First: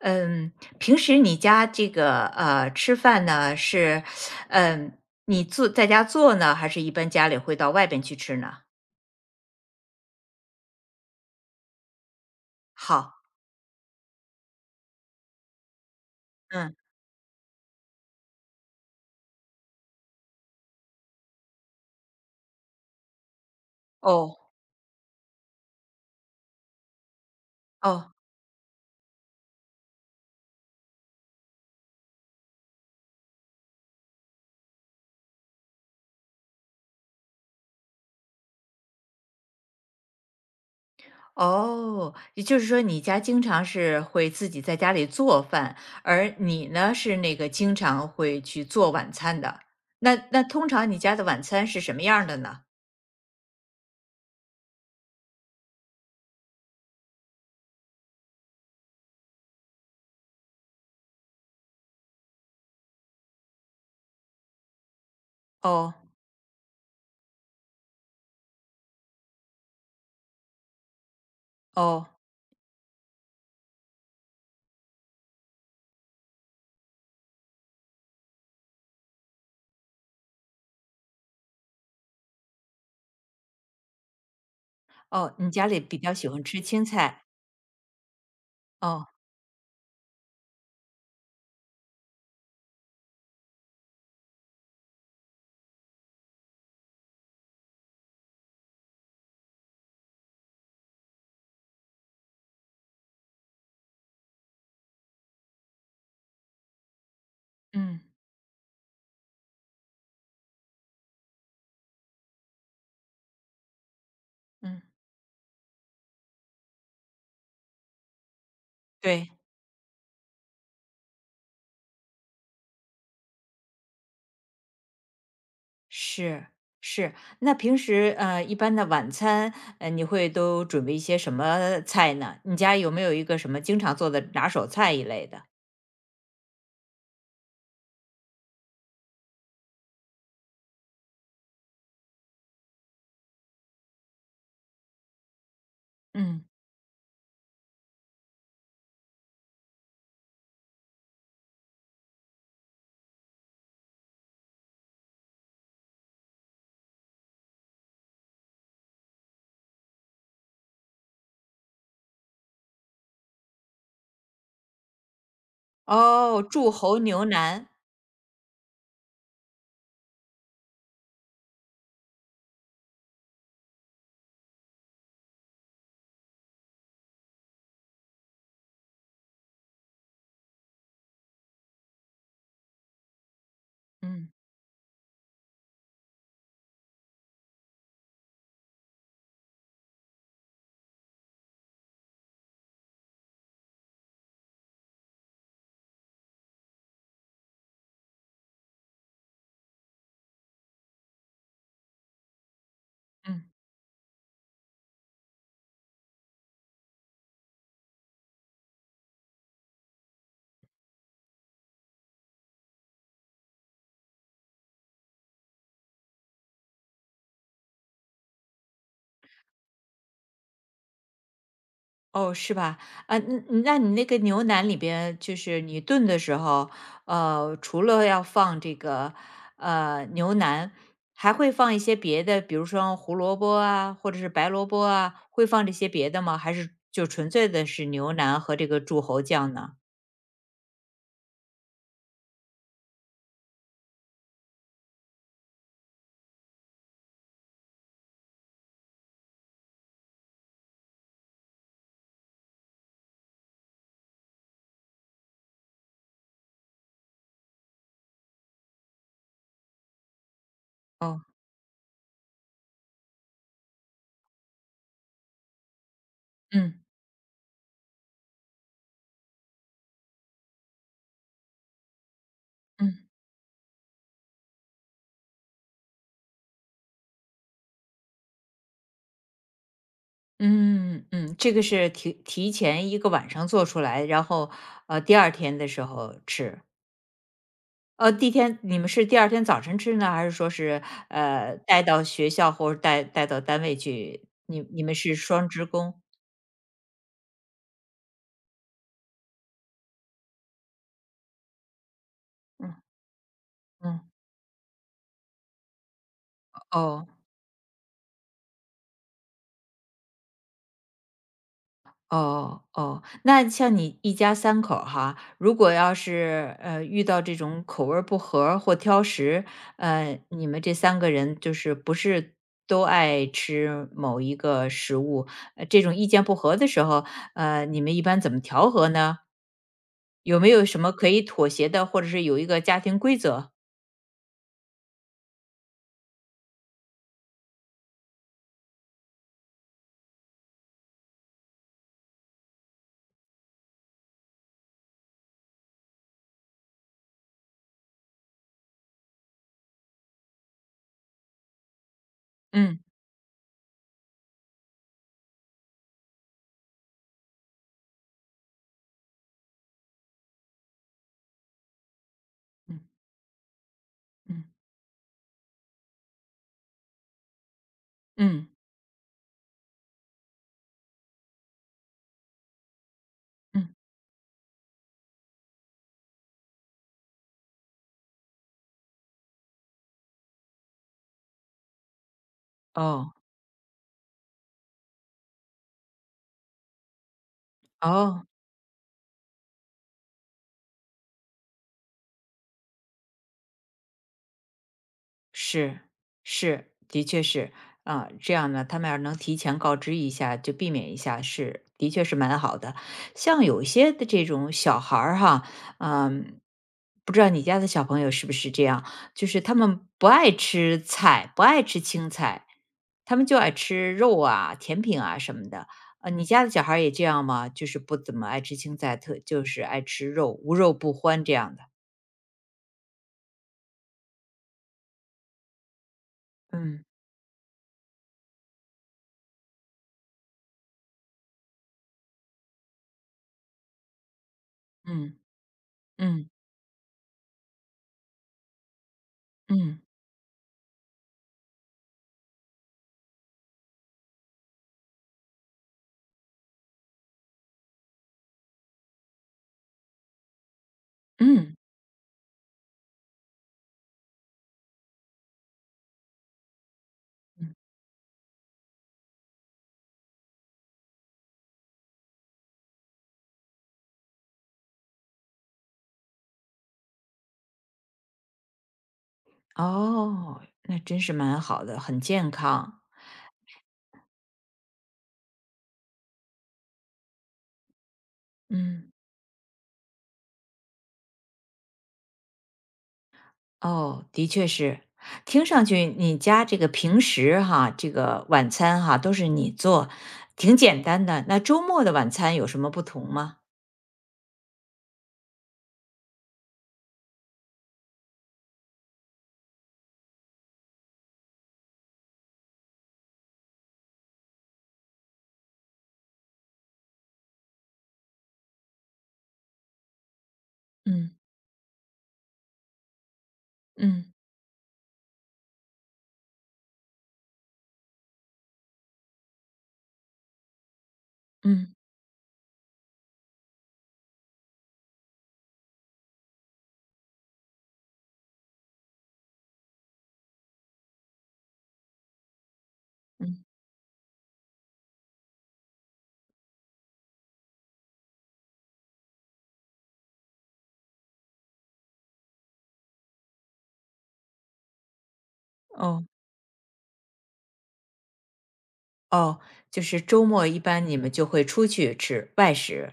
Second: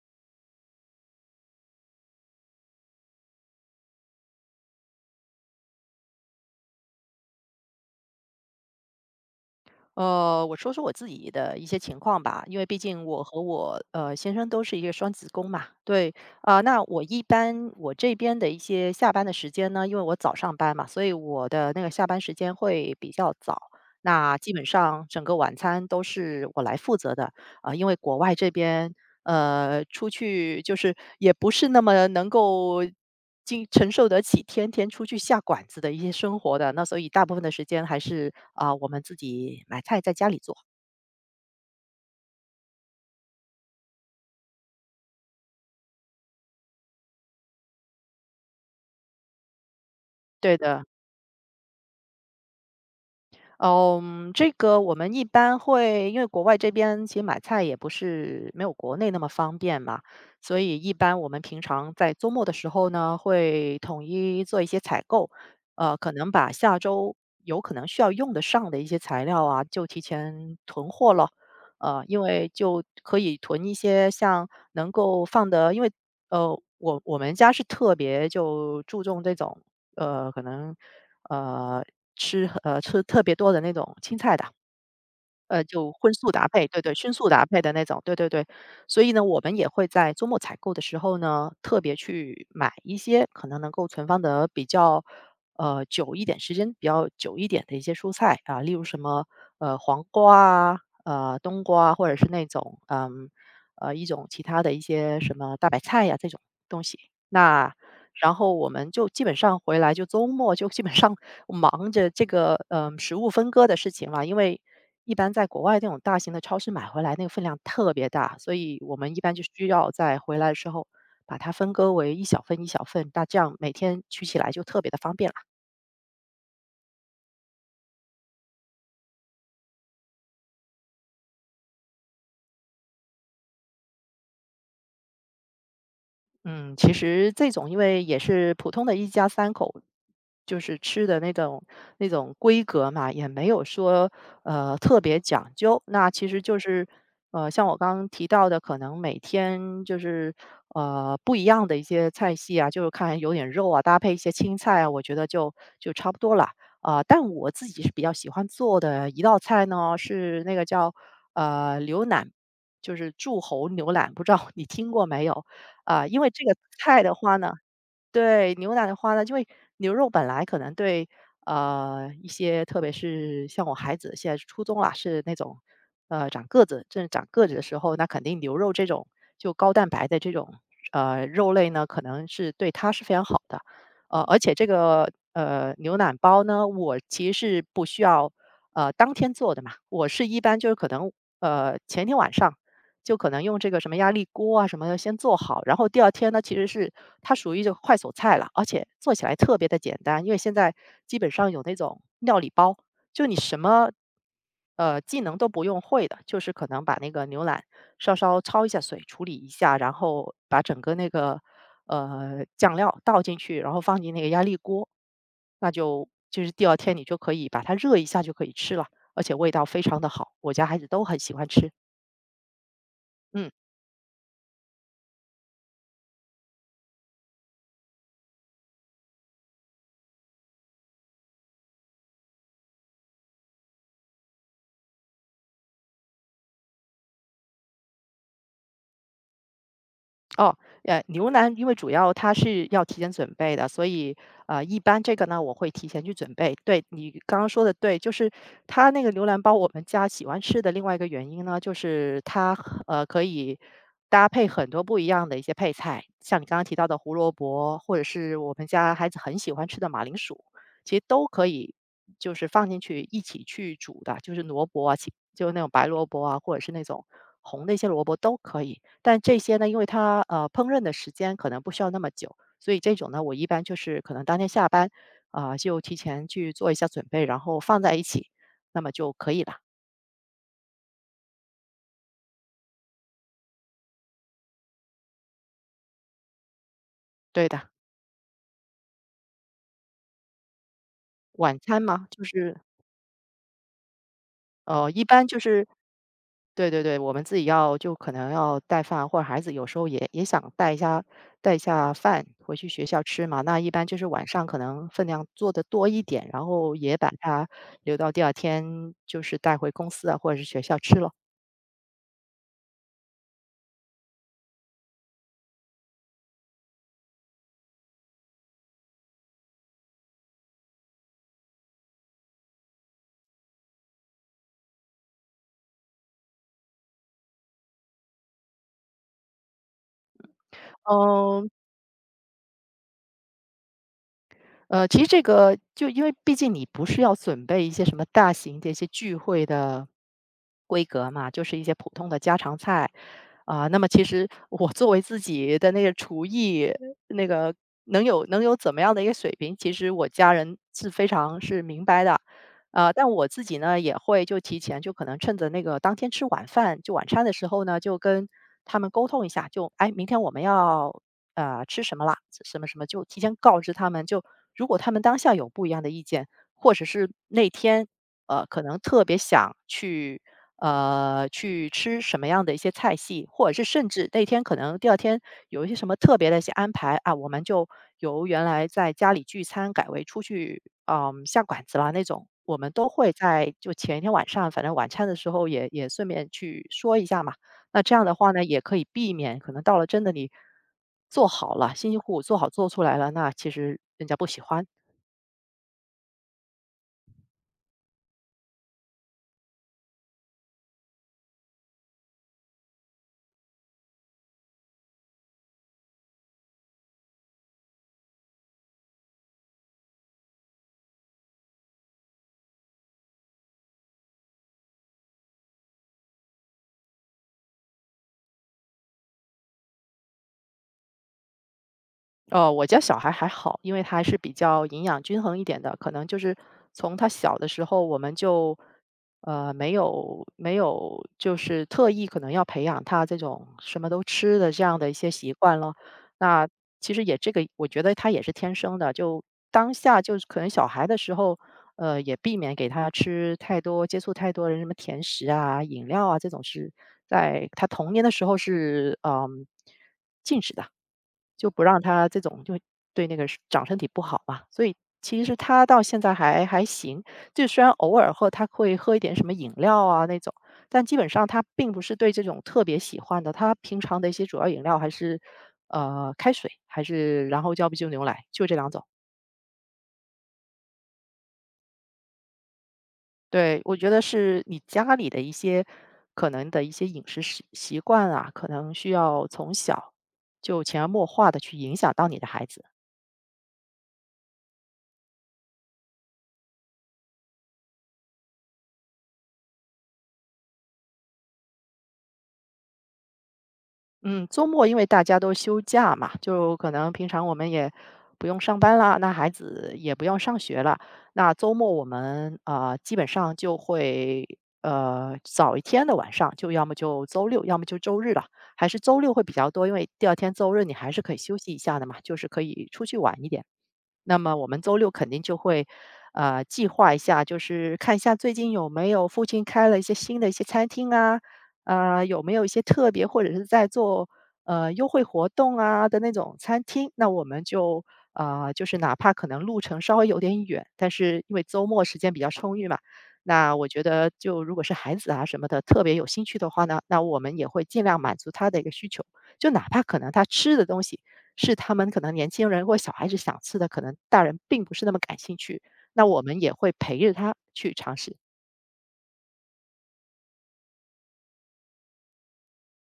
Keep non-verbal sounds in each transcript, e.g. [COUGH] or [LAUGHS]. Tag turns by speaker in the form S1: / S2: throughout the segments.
S1: 嗯，平时你家这个吃饭呢是，嗯，你做在家做呢，还是一般家里会到外边去吃呢？
S2: 我说说我自己的一些情况吧，因为毕竟我
S1: 好，
S2: 和我先生都是一个双子宫嘛，对。
S1: 嗯，
S2: 那我一般我这边的一些下班的时间呢，因为我早上班嘛，所以我的那个下班时间会比较早。那
S1: 哦
S2: 基本上整个晚餐都是我来负责的。因为
S1: 哦
S2: 国外这边出去就是也不是那么能够经承受得起天天出去下馆子的一些生活的，那所以大部分的时间还是我们自己买菜在家里做。
S1: 哦，也就是说你家经常是会自己在家里做饭，而你呢是那个经常会去做晚餐的。那
S2: 对
S1: 通
S2: 的。
S1: 常你家的晚餐是什么样儿的呢？
S2: 嗯，这个我们一般会因为国外这边其实买菜也不是没有国内那么方便嘛，所以一般我们平常在周末的时候呢，会统一做一些采购，
S1: 哦
S2: 可能把下周有可能需要用得上的一些材料啊，就提前囤货了。
S1: 哦
S2: 因为就可以囤一些像能够放的，因为我们家是特别就注重这种呃，可能。呃，吃特别多的那种青菜的。
S1: 哦，你家里
S2: 就
S1: 比
S2: 荤
S1: 较喜
S2: 素
S1: 欢
S2: 搭
S1: 吃
S2: 配，对
S1: 青
S2: 对，荤
S1: 菜。
S2: 素搭配的那种，对对对。所
S1: 哦，
S2: 以呢，我们也会在周末采购的时候呢，特别去买一些可能能够存放的比较，久一点，时间比较久一点的一些蔬菜啊，例如什么黄瓜啊，冬瓜啊或者是那种一种其他的一些什么大白菜呀、这种东西。那
S1: 嗯
S2: 然后我们就基本上回来就周末就基本上 [LAUGHS] 忙着这个食物分割的事情了，因为
S1: 嗯，
S2: 一般在国外那种大型的超市买回来，那个分量特别大，所以我们一
S1: 对。
S2: 般就需要在回来的时候把它分割为一小份一小份，那这样每天取起来就特别的方便了。
S1: 是是，那平时一般的晚餐，你会都准备一些什么菜呢？你家有没有一个什么经常做的拿手菜一类的？
S2: 嗯，其实这种因为也是普通的一家三口，就是吃的那种规格嘛，也没有说特别讲究。那其实
S1: 嗯，
S2: 就是像我刚刚提到的，可能每天就是不一样的一些菜系啊，就是看有点肉啊，搭配一些青菜啊，我觉得就差不多了。但我自己是比较喜欢做的一道菜呢，是那个叫牛腩，就是柱侯牛腩，不知道你听过没有？因为
S1: 哦，
S2: 这个
S1: 柱侯
S2: 菜的
S1: 牛
S2: 话呢
S1: 腩，
S2: 对，牛奶的话呢，因为牛肉本来可能对，一些特别是像我孩子现在是初中啦，是那种，长个子，正长个子的时候，那肯定牛肉这种就高蛋白的这种，肉类呢，可能是对他是非常好的。
S1: 嗯
S2: 而且这个，牛奶包呢，我其实是不需要，当天做的嘛，我是一般就是可能，前一天晚上就可能用这个什么压力锅啊什么的先做好，然后第二天呢，其实是它属于就快手菜了，而且做起来特别的简单，因为现在基本上有那种料理包，就你
S1: 嗯。
S2: 什么技能都不用会的，就是可能把那个牛腩稍稍焯一下水，处理一下，然后把整个那个酱料倒进去，然后放进那个压力锅，那就是第二天你就可以把它热一下就可以吃了，而且味道非常的好，我家孩子都很喜欢吃。
S1: 哦，是吧？啊，
S2: 嗯。
S1: 那你那个牛腩里边，就是你炖的时候，除了要放这个牛腩，还会放一些别的，比如说胡萝卜啊，或者是白萝卜啊，会放这些别的吗？还是就纯粹的是牛腩和这个柱侯酱呢？
S2: 哦。牛腩因为主要它是要提前准备的，所以一般这个呢，我会提前去准备。对你刚刚说的对，就是它那个牛腩包，我们家喜欢吃的另外一个原因呢，就是它很可以搭配很多不一样的一些配菜，像你刚刚提到的胡萝卜，或者是我们家孩子很喜欢吃的马铃薯，其实
S1: 哦，
S2: 都可以就是放进去一起去煮的，就是萝卜啊，其就那种白萝卜啊，或者是
S1: 嗯
S2: 那种红的一些萝卜都可以。但这些呢，因为它烹饪的时间可能不需要那么久，所以这
S1: 嗯
S2: 种呢，我一般就是可能当天下班就提前去做一下准备，然后放在一起，那么就可以了。
S1: 嗯嗯，这个是提前一个晚上做出来，然后第二天的时候吃。
S2: 对的。
S1: 第一天你们是第二天早晨吃呢，还是说是，
S2: 晚餐
S1: 带到
S2: 嘛，就
S1: 学校
S2: 是
S1: 或者带到单位去？你你们
S2: 一
S1: 是
S2: 般就
S1: 双职
S2: 是
S1: 工？
S2: 对对对，我们自己要就可能要带饭，或者孩子有时候也想带一下饭回去
S1: 嗯，
S2: 学校吃嘛。那一般就
S1: 嗯，
S2: 是晚上可能分量做的多一点，然后也
S1: 哦，
S2: 把它留到第二天就是带回公司啊或者是学校吃了。
S1: 哦，哦。那像你一家三口儿哈，如果要是，遇到这种口味儿不合儿或挑食，你们这三个人就是不是都爱吃某一个食物，这种意见不合的时候，你们一般怎么调和呢？有没有什么可以
S2: 嗯，
S1: 妥协的，或者是有一个家庭规则？
S2: 其实这个就因为毕竟你不是要准备一些什么大型的一些聚会的规格嘛，就是一些普通的家常菜。那么其实我作为自己的那个厨艺，那个能有怎么样的一个水平，其实我家人是非常是明白的。
S1: 嗯，
S2: 但我自己呢也会就提前就可能趁着那个当天吃晚饭就晚餐的时候呢，就跟他们沟通一下，就哎，明天我们要吃什么啦，什么什
S1: 嗯，
S2: 么，就提前告知他们。就
S1: 嗯，
S2: 如果他们当下有不一样的意见，或者是那天，
S1: 嗯，
S2: 可能特别想去吃什么样的一些菜系，或者是
S1: 嗯，
S2: 甚至那天可能第二天有一些什么特别的一些安排啊，我们就由原来在家里聚餐改为出去，下馆子啦那种，我们都会
S1: 哦，
S2: 在就前一天晚上，反正晚餐的时候也顺便去说一下嘛。那这样的
S1: 哦。
S2: 话呢，也可以避免可能到了真的你做好了，辛辛苦苦做好做出来了，那其实人家不喜欢。
S1: 是是，的确是啊，这样呢，他们要是能提前告知一下，就避免一下，是的确是蛮好的。像有一些的这种小孩儿哈，嗯，不知道你家的小朋友是不是这样，就是他们不爱吃菜，不爱吃青菜，他们就爱吃肉啊、甜品啊什么的。你家的小孩儿也这样吗？就是不怎么爱吃青菜，特就是爱吃肉，无肉不欢这样的。
S2: 哦，我家小孩还好，因为他还是比较营养均衡一点的，可能就是
S1: 嗯
S2: 从他小的时候，我们就没有就是特意可能要培养他这种什么都吃的这样的一些
S1: 嗯
S2: 习惯了。
S1: 嗯
S2: 那其实也这个，我觉得他也是天生的，就当
S1: 嗯
S2: 下就是可能小孩的时候，也避免给他吃太多接触太多人什么甜食啊、饮料啊这种是在他童年的时候是禁止的。
S1: 嗯
S2: 就
S1: 嗯。
S2: 不让他这种就对那个是长身体不好嘛。所以其实他到现在还行，就虽然偶尔喝他会喝一点什么饮料啊那种，但基本上他并不是对这种特别喜欢的。他平常的一些主要饮料还是开水，还是然后要不就牛奶，就这两种。
S1: 哦，那真是蛮好的，很健康。
S2: 对，我觉得是你家里的一些可能的一些饮食习惯啊，可能需
S1: 嗯，
S2: 要从小就潜移默化的去影响到你的孩子。
S1: 哦，的确是。听上去你家这个平时哈，这个晚餐哈都是你做，挺简单的。那周末的晚餐有什么不同吗？
S2: 嗯，周末因为大家都休假嘛，就可能平常我们也不用上班啦，那孩子也不用上学了，那周末我们基本上就会早一天的晚上，就要么就周六，要么就周日了，还是周六会比较多，因为第二天周日你还是可以
S1: 嗯
S2: 休息一下的嘛，就是可以出去玩一点。
S1: 嗯
S2: 那么我们周六肯定就会，计划一下，就是看一下最近有没有附近开了一些新的一些餐厅啊，
S1: 嗯
S2: 有没有一些特别或者是在做优惠活动啊的那种餐厅，那我们就就是哪怕可能路程稍微有点远，但是因为周末时间比较充裕嘛，
S1: 嗯，嗯
S2: 那我觉得就如果是孩子啊什么的特别有兴趣的话呢，那我们也会尽量满足他的一个需求，就哪怕可能他吃的东西。是他们可能年轻人或小孩子想吃的，可能大人并不是那么感兴趣，
S1: 哦
S2: 那我们也会陪着他去尝试。
S1: 哦。就是周末一般你们就会出去吃外食。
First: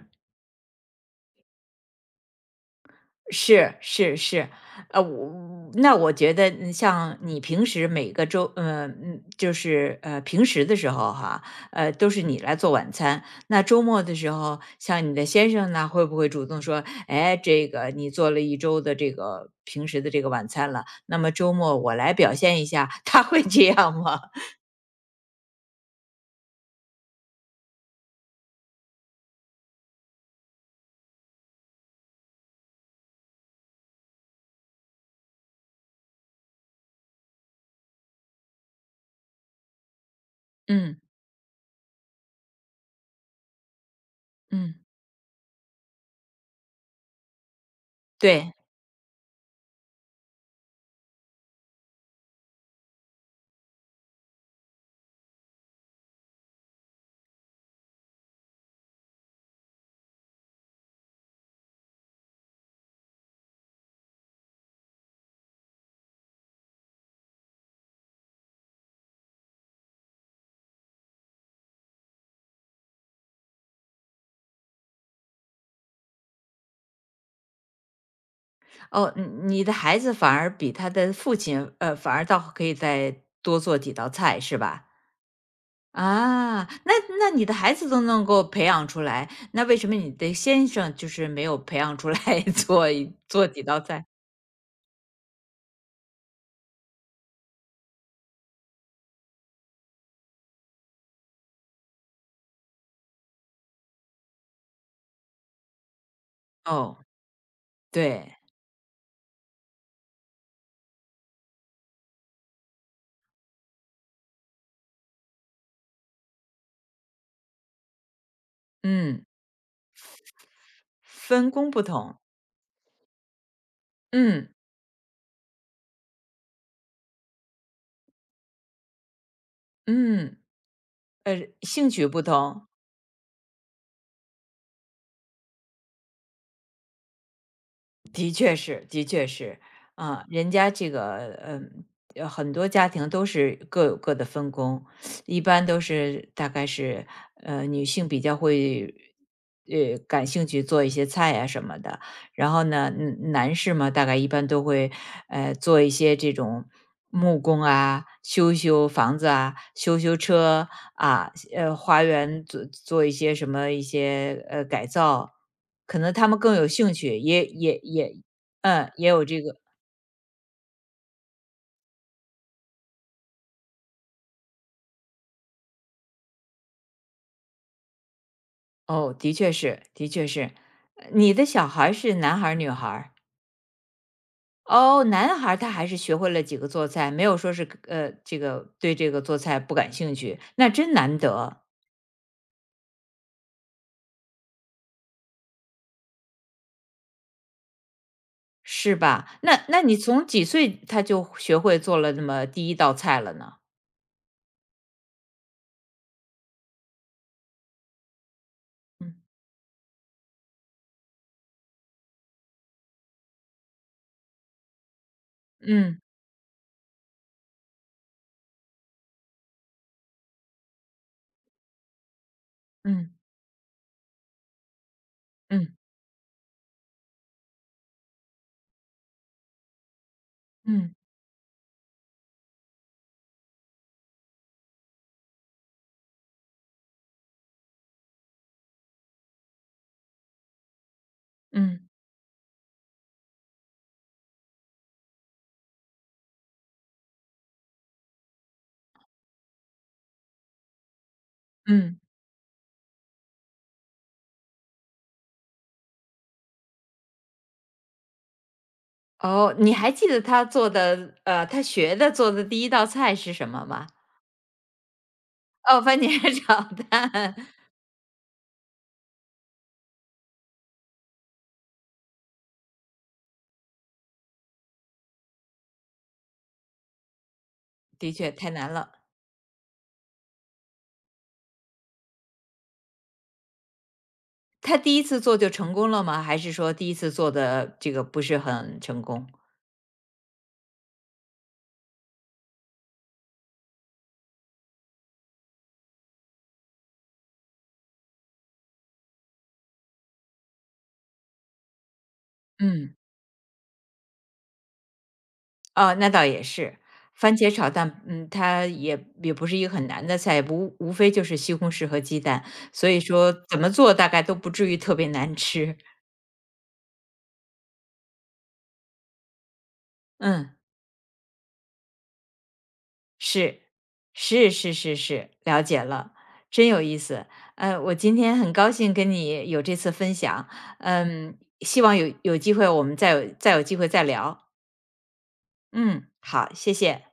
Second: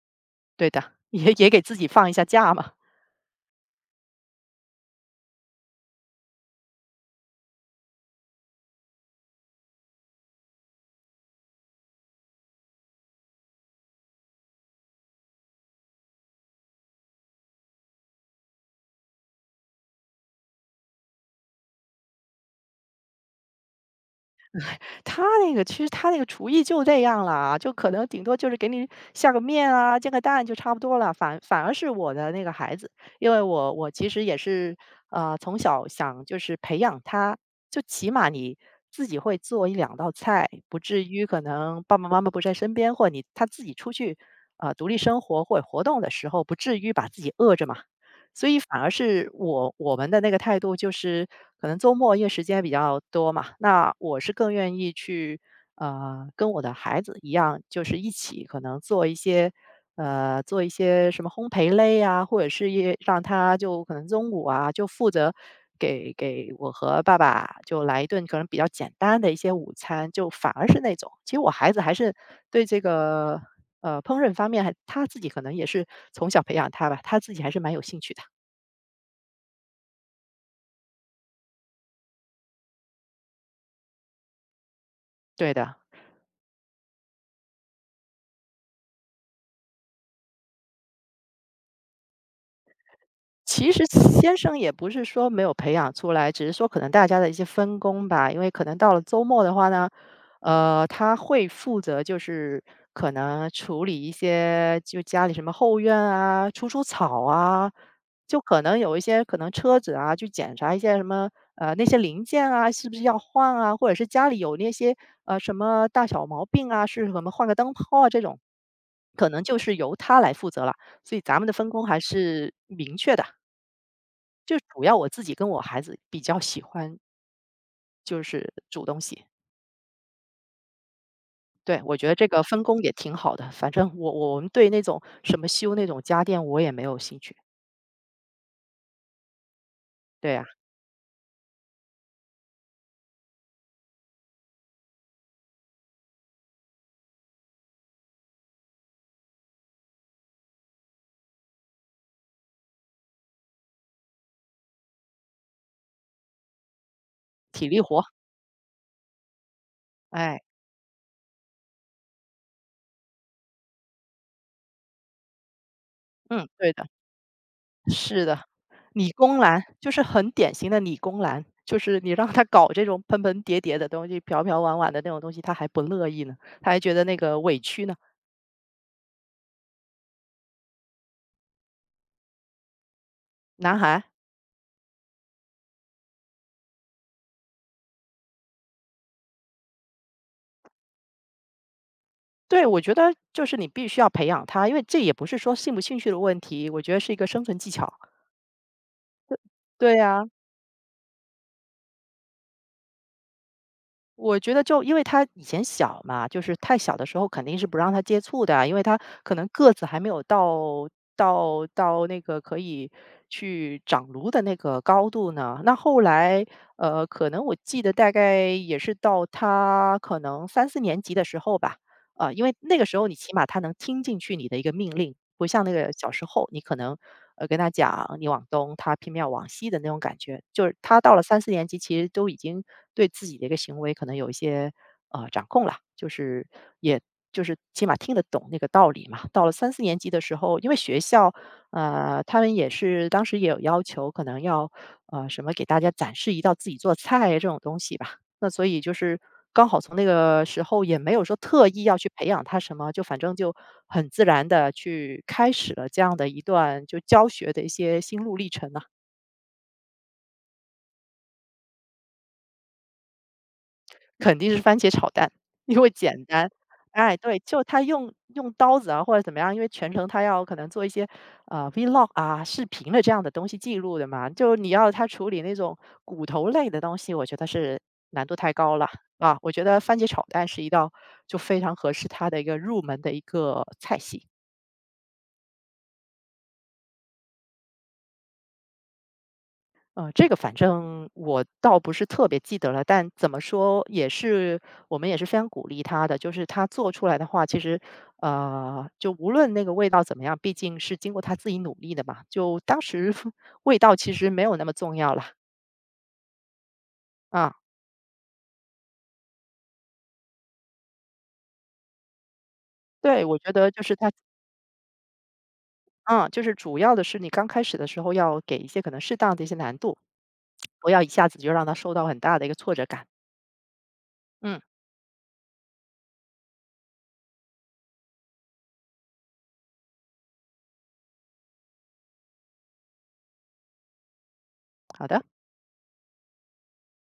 S2: 对的，[LAUGHS] 也给自己放一下假嘛。
S1: 是是是，我那我觉得像你平时每个周，就是平时的时候哈，都是你来做晚餐。那周末的时候，像你的先生呢，会不会主动说，哎，这个你做了一周的这个平时的这个晚餐了，那么周末我来表现一下，他会这样吗？[LAUGHS]
S2: 他那个其实他那个厨艺就这样啦，就可能顶多就是给你下个面啊，煎个蛋就差不多了。反而是我的那个孩子，因为我其实也是从小想就是培养他，就起码你自己会做一两道菜，不
S1: 嗯
S2: 至于可能爸爸妈妈不在身边，或者你他自己出去
S1: 嗯，
S2: 独立生活或者活动的时候，不至于把自己饿着嘛。所
S1: 对，
S2: 以反而是我们的那个态度就是，可能周末因为时间比较多嘛，那我是更愿意去，跟我的孩子一样，就是一起可能做一些，做一些什么烘焙类啊，或者是也让他就可能中午啊就负责给我和爸爸就来一顿可能比较简单的一些午餐，就反而是那种，其实我孩子还是对这个。烹饪方面还他自己可能也是从小培养他吧，他自己还是蛮有兴趣的。
S1: 哦，你的孩子反而比他的父亲，反而倒可以再多做几道菜，是吧？
S2: 对的。
S1: 啊，那你的孩子都能够培养出来，那为什么你的先生就是没有培养出来 [LAUGHS] 做一做几
S2: 其
S1: 道
S2: 实
S1: 菜？
S2: 先生也不是说没有培养出来，只是说可能大家的一些分工吧。因为可能到了周末的话呢，他会负责就是可能处理一些就家里什么后院啊、除除
S1: 哦，
S2: 草啊，
S1: 对，
S2: 就可能有一些可能车子啊去检查一些什么那些零件啊是不是要换啊，或者是家里有那些什么大小毛病啊，是什么换个灯泡啊这种，
S1: 嗯，
S2: 可能就是由他来负责了。所以咱们
S1: 分
S2: 的分
S1: 工不
S2: 工还
S1: 同，
S2: 是明确的。
S1: 嗯
S2: 就主要我自己跟我孩子比较喜欢就是煮东西，
S1: 嗯，呃，
S2: 对，
S1: 兴
S2: 我觉
S1: 趣
S2: 得
S1: 不
S2: 这个分
S1: 同，
S2: 工也挺好的。反正我们对那种什么修那种家电我也没有兴趣，
S1: 的确是，的确是，啊，
S2: 对呀，
S1: 人家这个，嗯，很多家庭都是各有各的分工，一般都是大概是，女性比较会，感兴趣做一些菜啊什么的，然后呢，男士嘛，大概一般都会，做一些这种木工
S2: 体力活，
S1: 啊，修修房子啊，修修
S2: 哎，
S1: 车啊，花园做做一些什么一些改造，可能他们
S2: 嗯，
S1: 更有
S2: 对的，
S1: 兴趣，也
S2: 是的，
S1: 嗯，也
S2: 理
S1: 有
S2: 工
S1: 这个。
S2: 男就是很典型的理工男，就是你让他搞这种盆盆叠叠的东西、瓢瓢碗碗的那种东西，他还不乐意呢，他还觉得那个委屈呢。
S1: 哦，的确是，的确是。你的小孩儿是男孩儿女孩儿。
S2: 男孩，
S1: 哦，男孩儿他还是学会了几个做菜，没有说是这个对这个做菜不感兴趣，那真难得，
S2: 对，我觉得就是你必须要培养他，因为这也不是说兴不兴趣的问题，我觉得是一个生存技巧，
S1: 是吧？那
S2: 对
S1: 你
S2: 呀。
S1: 从几岁他就学会做了那么第一道菜了呢？
S2: 我觉得就因为他以前小嘛，就是太小的时候肯定是不让他接触的啊，因为他
S1: 嗯
S2: 可能个子还没有到到那个可以去长颅的那个高度呢。那
S1: 嗯
S2: 后来，可能我记得大概也是到他可能三四年级的时候吧，因为那个时候
S1: 嗯
S2: 你起码他能听进去你的一个命令，不像那
S1: 嗯
S2: 个小时候，你可能跟他讲你往东，他偏偏要往西的那种感觉。就是
S1: 嗯
S2: 他到了三四年级，其实都已经对自己的一个行为可能有一些掌控了，就是也就是起码听得懂那个道理嘛。到了三四年级的时候，因为学校
S1: 嗯
S2: 他们也是当时也有要求，可能要什么给大家展示一道自己做菜这种东西吧。那所以就是刚好从那个时候也没有说特意要
S1: 嗯。
S2: 去培养他什么，就反正就很自然的去开始了这样的一段就教学的一些心路历程呢。
S1: 哦，你还记得他做的他学的做的第一道菜是什么吗？
S2: 肯定是番茄炒蛋，因
S1: 哦，
S2: 为
S1: 番茄
S2: 简单。
S1: 炒蛋
S2: 哎，对，就他用刀子啊，或者怎么样，因为全程他要可能做一些vlog 啊、视频的这样的东西记录的嘛，就你要他处理那种骨头类的东西，我觉得是
S1: [LAUGHS]，的
S2: 难
S1: 确
S2: 度
S1: 太
S2: 太
S1: 难
S2: 高了
S1: 了。
S2: 啊。我觉得番茄炒蛋是一道就非常合适他的一个入门的一个菜系。
S1: 他第一次做就成功了吗？还是说第一次做的这个不是很成功？
S2: 这个反正我倒不是特别记得了，但怎么说也是我们也是非常鼓励他的，就是他做出来的话，其实就无论那个味道怎么样，毕竟是经过他自己努力的嘛，就当
S1: 嗯，
S2: 时 [LAUGHS] 味道其实没有那么重要了
S1: 哦，那倒也是。番茄
S2: 啊。
S1: 炒蛋，嗯，它也不是一个很难的菜，无非就是西红柿和鸡蛋，所以
S2: 对，
S1: 说
S2: 我觉
S1: 怎
S2: 得
S1: 么
S2: 就
S1: 做
S2: 是
S1: 大
S2: 他，
S1: 概都不至于特别难吃。
S2: 嗯，就是主要的是你刚开始的时候要给一些可能适当的一些难度，
S1: 嗯。
S2: 不要一下子就让他受到很大的一个挫折感。
S1: 是，是
S2: 嗯，
S1: 是是是，了解了，真有意思。我今天很高兴跟你有这次分享，嗯，希望有机会我们再有机会再聊。
S2: 好的。
S1: 嗯，好，谢谢。